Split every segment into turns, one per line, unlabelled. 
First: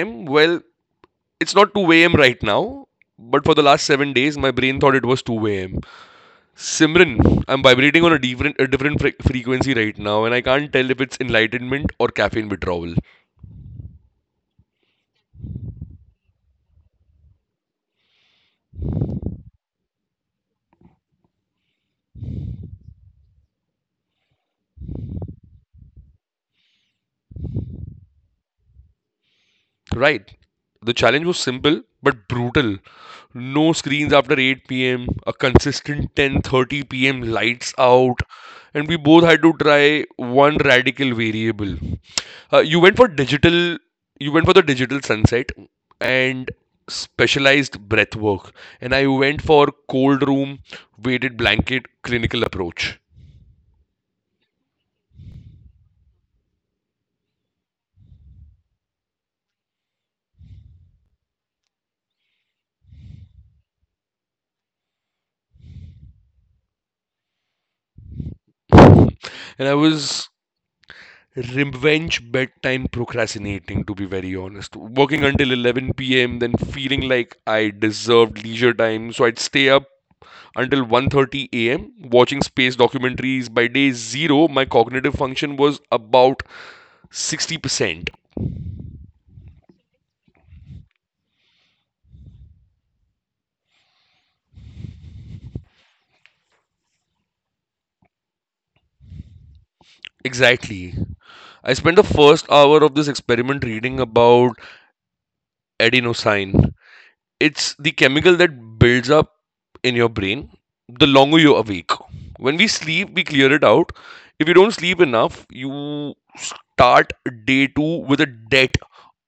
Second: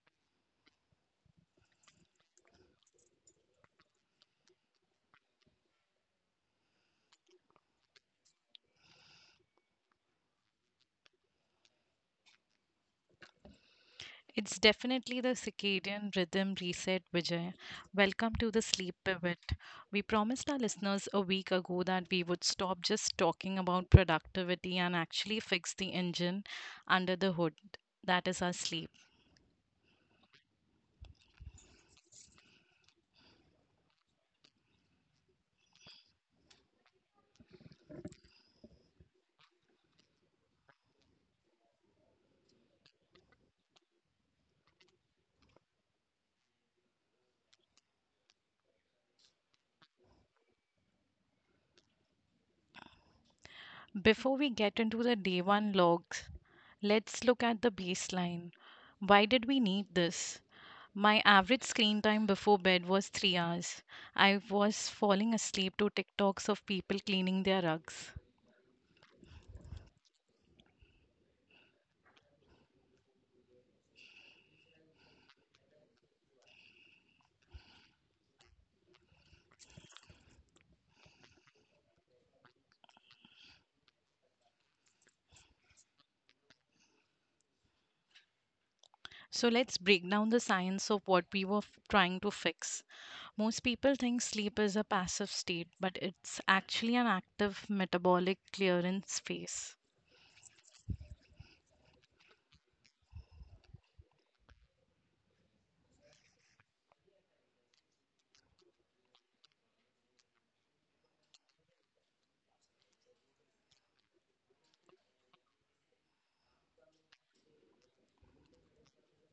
a.m. Well, it's not 2 a.m. right now, but for the last 7 days, my brain thought it was 2 a.m. Simran, I'm vibrating on a different frequency right now, and I can't tell if it's enlightenment or caffeine withdrawal.
It's definitely the circadian rhythm reset, Vijay. Welcome to the sleep pivot. We promised our listeners a week ago that we would stop just talking about productivity and actually fix the engine under the hood. That is our sleep.
Right. The challenge was simple but brutal. No screens after 8 p.m., a consistent 10:30 p.m. lights out, and we both had to try one radical variable. You went for digital. You went for the digital sunset and specialized breath work, and I went for cold room, weighted blanket, clinical approach.
Before we get into the day one logs, let's look at the baseline. Why did we need this? My average screen time before bed was 3 hours. I was falling asleep to TikToks of people cleaning their rugs.
And I was revenge bedtime procrastinating, to be very honest. Working until 11 p.m., then feeling like I deserved leisure time, so I'd stay up until 1:30 a.m. watching space documentaries. By day 0, my cognitive function was about 60%.
So let's break down the science of what we were trying to fix. Most people think sleep is a passive state, but it's actually an active metabolic clearance phase.
Exactly. I spent the first hour of this experiment reading about adenosine. It's the chemical that builds up in your brain the longer you're awake. When we sleep, we clear it out. If you don't sleep enough, you start day two with a debt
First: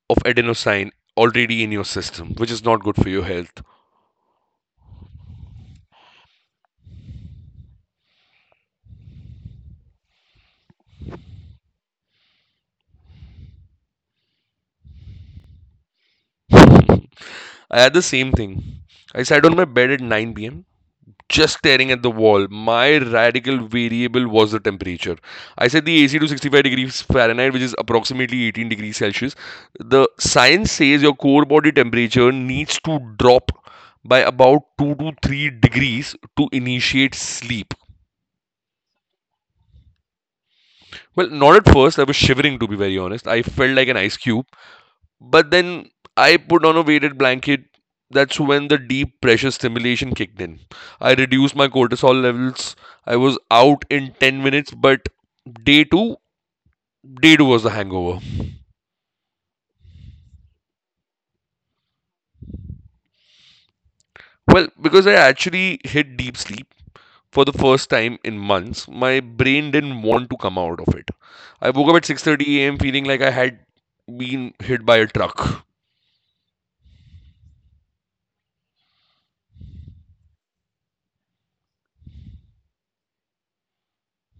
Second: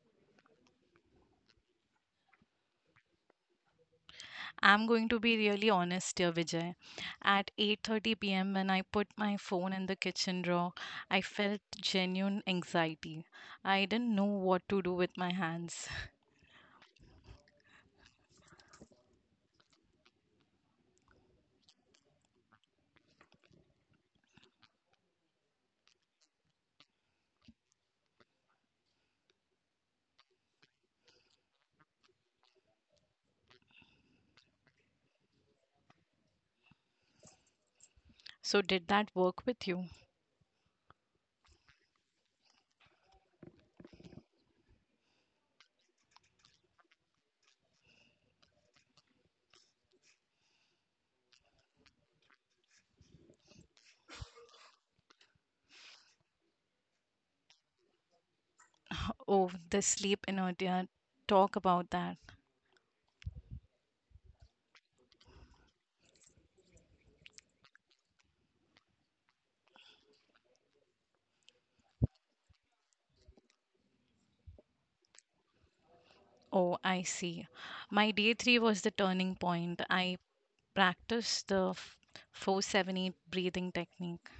of adenosine already in your system, which is not good for your health.
I'm going to be really honest here, Vijay. At 8:30 p.m. when I put my phone in the kitchen drawer, I felt genuine anxiety. I didn't know what to do with my hands.
I had the same thing. I sat on my bed at 9 p.m. just staring at the wall. My radical variable was the temperature. I set the AC to 65 degrees Fahrenheit, which is approximately 18 degrees Celsius. The science says your core body temperature needs to drop by about 2 to 3 degrees to initiate sleep.
So did that work with you?
Well, not at first. I was shivering, to be very honest. I felt like an ice cube. But then I put on a weighted blanket. That's when the deep pressure stimulation kicked in. I reduced my cortisol levels. I was out in 10 minutes, but day two, day two was the hangover.
Oh, the sleep inertia. Talk about that.
Well, because I actually hit deep sleep for the first time in months, my brain didn't want to come out of it. I woke up at 6:30 a.m. feeling like I had been hit by a truck.
Oh, I see. My day three was the turning point. I practiced the 478 breathing technique.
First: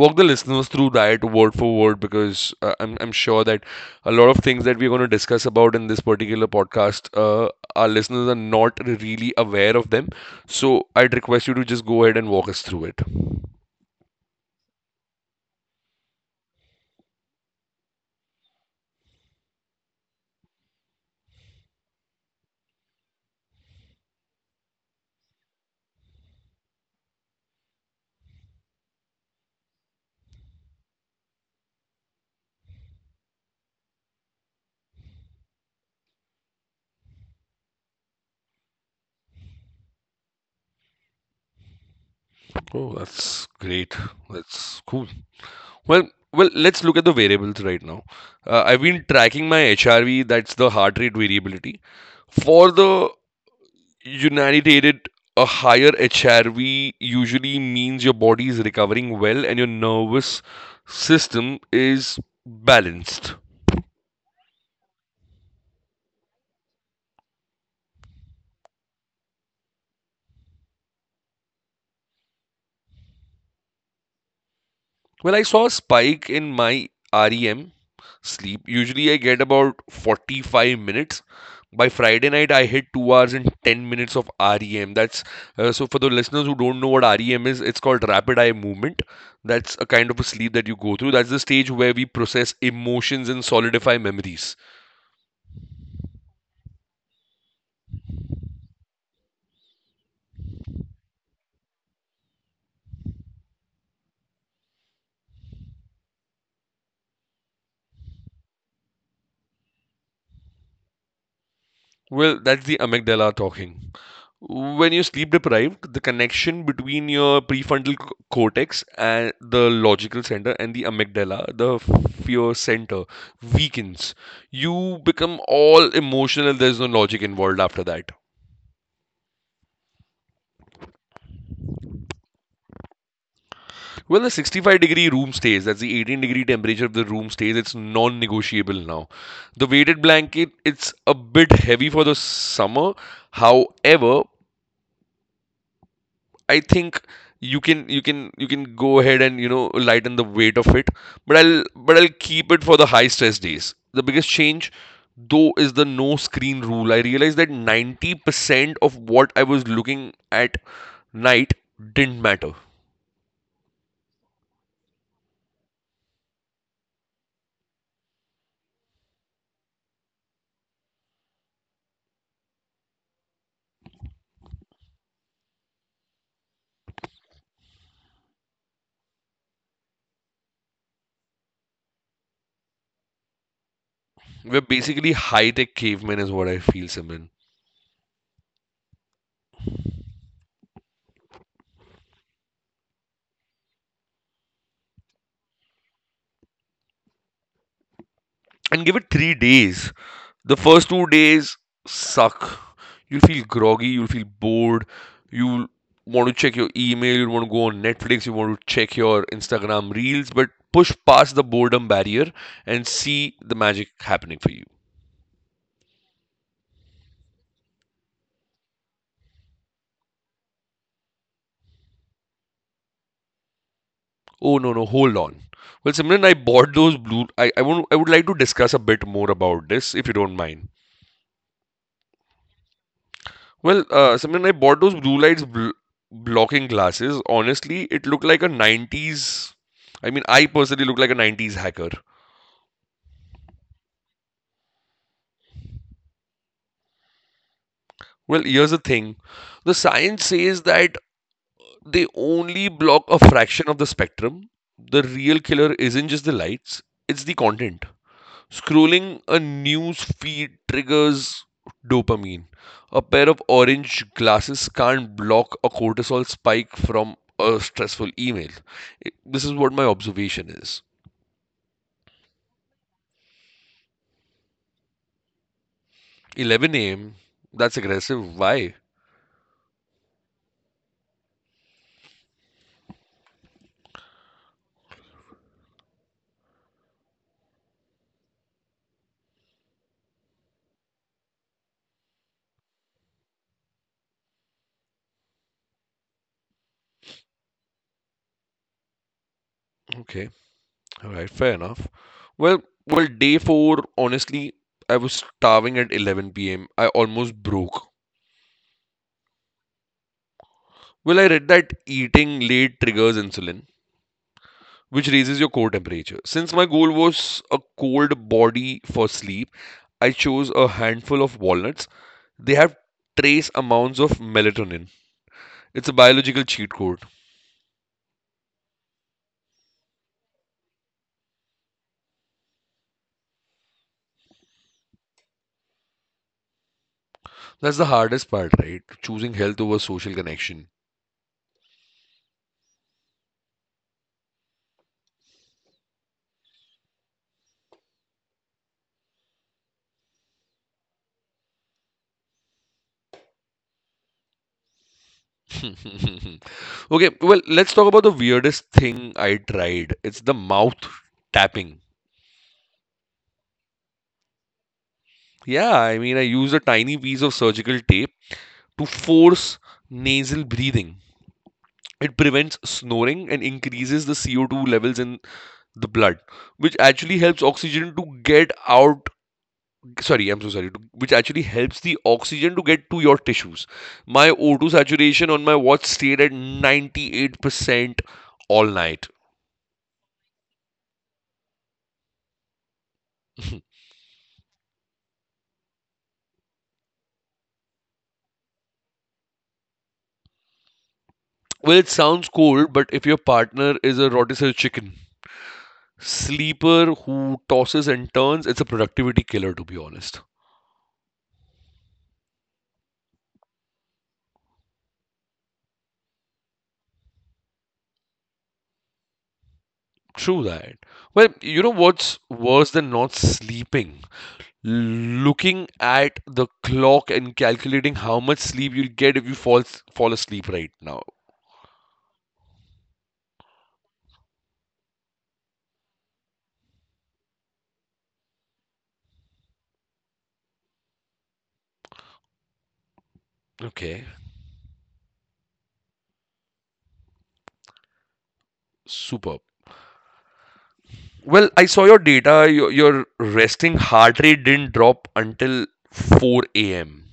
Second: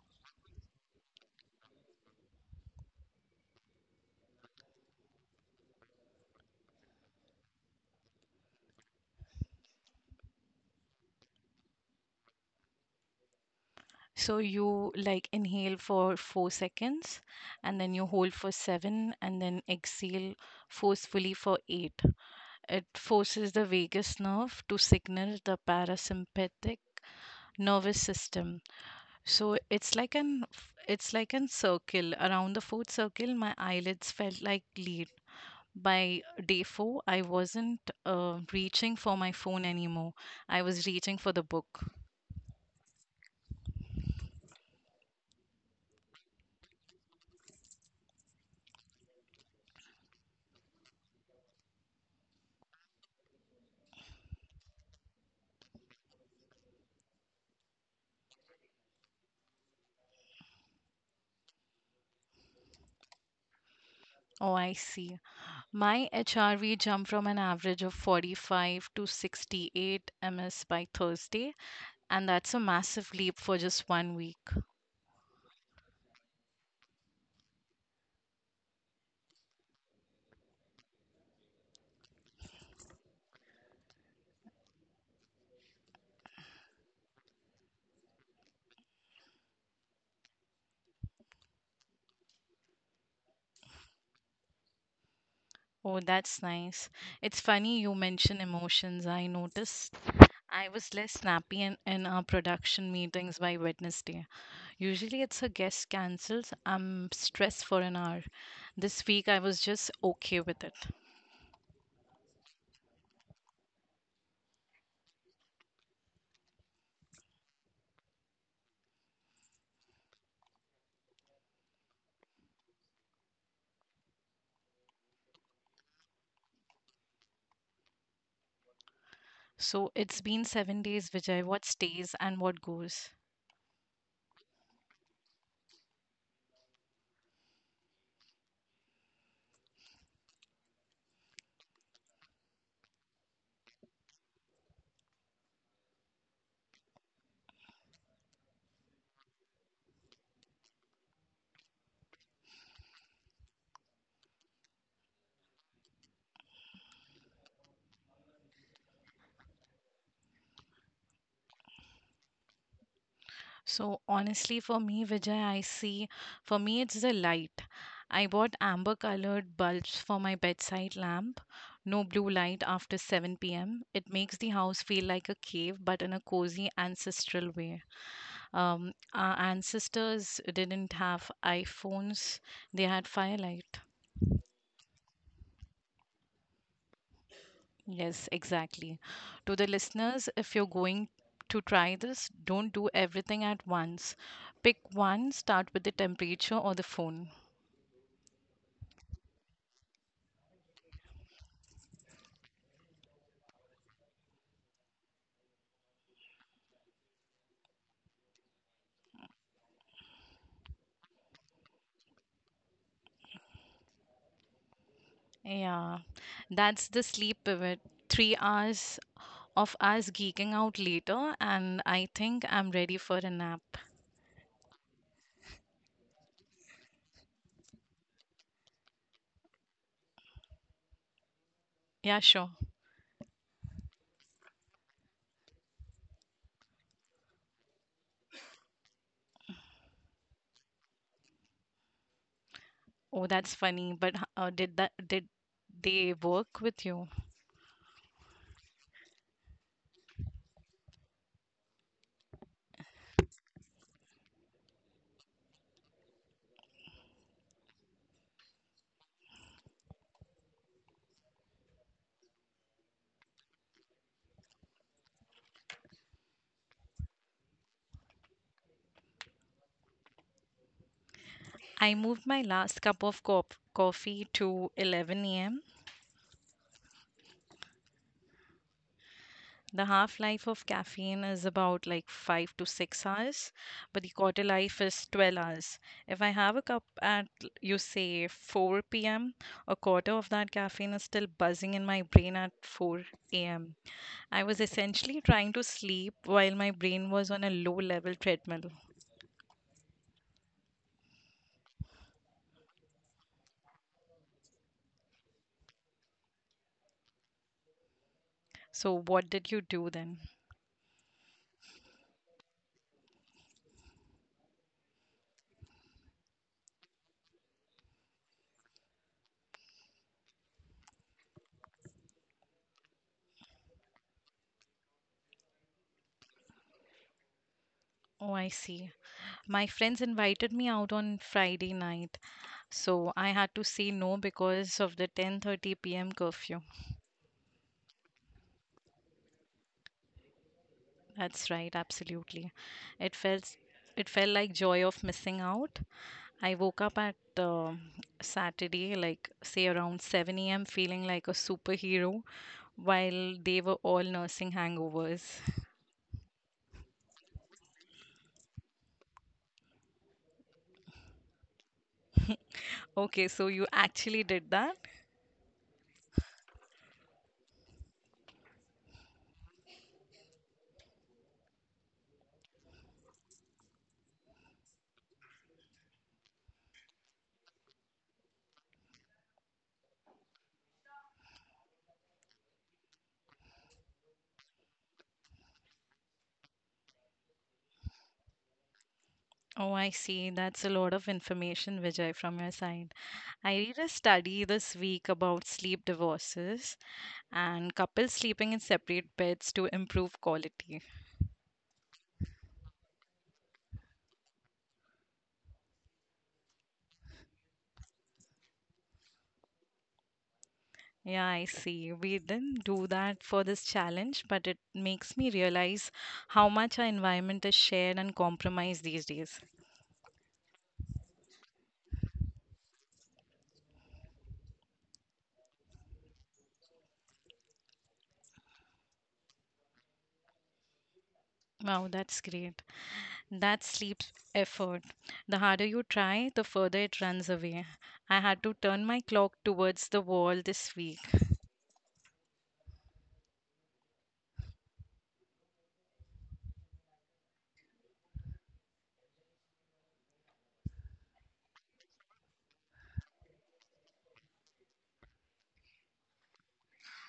Walk the listeners through that word for word, because I'm sure that a lot of things that we're going to discuss about in this particular podcast, our listeners are not really aware of them. So I'd request you to just go ahead and walk us through it.
So you like inhale for 4 seconds and then you hold for seven and then exhale forcefully for eight. It forces the vagus nerve to signal the parasympathetic nervous system. So it's like an circle. Around the fourth circle, my eyelids felt like leads by day four, I wasn't reaching for my phone anymore. I was reaching for the book.
Oh, that's great. That's cool. Well, let's look at the variables right now. I've been tracking my HRV, that's the heart rate variability, for the Unitated. A higher HRV usually means your body is recovering well and your nervous system is balanced.
Oh, I see. My HRV jumped from an average of 45 to 68 ms by Thursday, and that's a massive leap for just 1 week.
Well, I saw a spike in my REM sleep. Usually, I get about 45 minutes. By Friday night, I hit 2 hours and 10 minutes of REM. That's so for the listeners who don't know what REM is, it's called rapid eye movement. That's a kind of a sleep that you go through. That's the stage where we process emotions and solidify memories.
Oh, that's nice. It's funny you mention emotions. I noticed I was less snappy in our production meetings by Wednesday. Usually it's a guest cancels. I'm stressed for an hour. This week I was just okay with it.
Well, that's the amygdala talking. When you're sleep deprived, the connection between your prefrontal cortex and the logical center and the amygdala, the fear center, weakens. You become all emotional and there's no logic involved after that.
So it's been 7 days, Vijay. What stays and what goes?
Well, the 65-degree room stays, that's the 18-degree temperature of the room stays, it's non negotiable now. The weighted blanket, it's a bit heavy for the summer. However, I think you can go ahead and lighten the weight of it, but I'll keep it for the high stress days. The biggest change though is the no screen rule. I realized that 90% of what I was looking at night didn't matter.
So honestly, for me, Vijay, I see, for me, it's the light. I bought amber colored bulbs for my bedside lamp. No blue light after 7 p.m. It makes the house feel like a cave, but in a cozy ancestral way. Our ancestors didn't have iPhones, they had firelight.
We're basically high tech cavemen is what I feel, Simran.
Yes, exactly. To the listeners, if you're going to try this, don't do everything at once. Pick one, start with the temperature or the phone.
And give it 3 days. The first 2 days suck. You'll feel groggy, you'll feel bored, you'll want to check your email, you'll want to go on Netflix, you want to check your Instagram reels, but push past the boredom barrier and see the magic happening for you.
Yeah, that's the sleep pivot. 3 hours of us geeking out later, and I think I'm ready for a nap.
Oh no no, hold on. Well Simran, I bought those blue I want I would like to discuss a bit more about this if you don't mind.
Yeah, sure.
Well, Simran, I bought those blue lights blocking glasses. Honestly, it looked like a 90s. I mean, I personally look like a 90s hacker.
Oh, that's funny, but did that did they work with you?
Well, here's the thing. The science says that they only block a fraction of the spectrum. The real killer isn't just the lights, it's the content. Scrolling a news feed triggers dopamine. A pair of orange glasses can't block a cortisol spike from a stressful email. This is what my observation is.
I moved my last cup of coffee to 11 a.m.
11 a.m. That's aggressive. Why?
The half life of caffeine is about like 5 to 6 hours, but the quarter life is 12 hours. If I have a cup at, you say, 4 p.m., a quarter of that caffeine is still buzzing in my brain at 4 a.m. I was essentially trying to sleep while my brain was on a low level treadmill.
Okay. Alright, fair enough. Well, day four, honestly, I was starving at 11 p.m. I almost broke.
So, what did you do then?
Well, I read that eating late triggers insulin, which raises your core temperature. Since my goal was a cold body for sleep, I chose a handful of walnuts. They have trace amounts of melatonin. It's a biological cheat code.
Oh, I see. My friends invited me out on Friday night, so I had to say no because of the 10:30 p.m. curfew.
That's the hardest part, right? Choosing health over social connection.
That's right, absolutely. It felt it felt like joy of missing out. I woke up at Saturday, like say around 7 a.m., feeling like a superhero while they were all nursing hangovers.
Okay, well, let's talk about the weirdest thing I tried. It's the mouth tapping.
Okay, so you actually did that?
Yeah, I mean, I used a tiny piece of surgical tape to force nasal breathing. It prevents snoring and increases the CO2 levels in the blood, which actually helps oxygen to get out. Sorry, I'm so sorry. Which actually helps the oxygen to get to your tissues. My O2 saturation on my watch stayed at 98% all night.
Oh, I see. That's a lot of information, Vijay, from your side. I read a study this week about sleep divorces and couples sleeping in separate beds to improve quality.
Well, it sounds cold, but if your partner is a rotisserie chicken, sleeper who tosses and turns, it's a productivity killer, to be honest.
Yeah, I see. We didn't do that for this challenge, but it makes me realize how much our environment is shared and compromised these days.
True that. Well, you know what's worse than not sleeping? Looking at the clock and calculating how much sleep you'll get if you fall asleep right now.
Wow, that's great. That sleeps effort. The harder you try, the further it runs away. I had to turn my clock towards the wall this week.
Okay, superb. Well, I saw your data. Your resting heart rate didn't drop until 4 a.m.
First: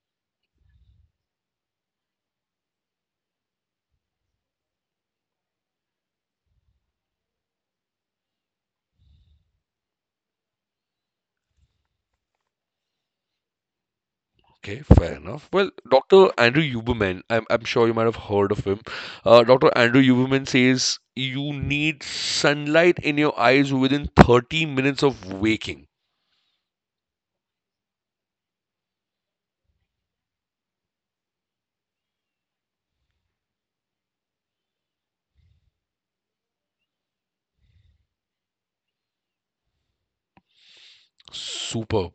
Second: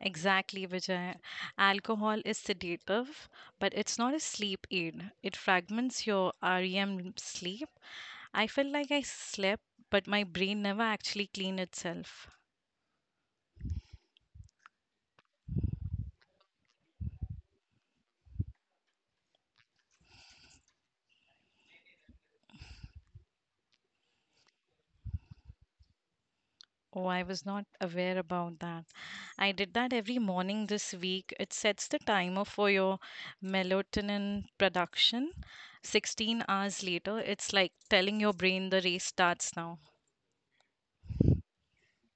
Exactly, Vijay. Alcohol is sedative, but it's not a sleep aid. It fragments your REM sleep. I felt like I slept, but my brain never actually cleaned itself.
Okay, fair enough. Well, Dr. Andrew Huberman, I'm sure you might have heard of him. Dr. Andrew Huberman says you need sunlight in your eyes within 30 minutes of waking.
Oh, I was not aware about that. I did that every morning this week. It sets the timer for your melatonin production. 16 hours later, it's like telling your brain the race starts now.
Superb.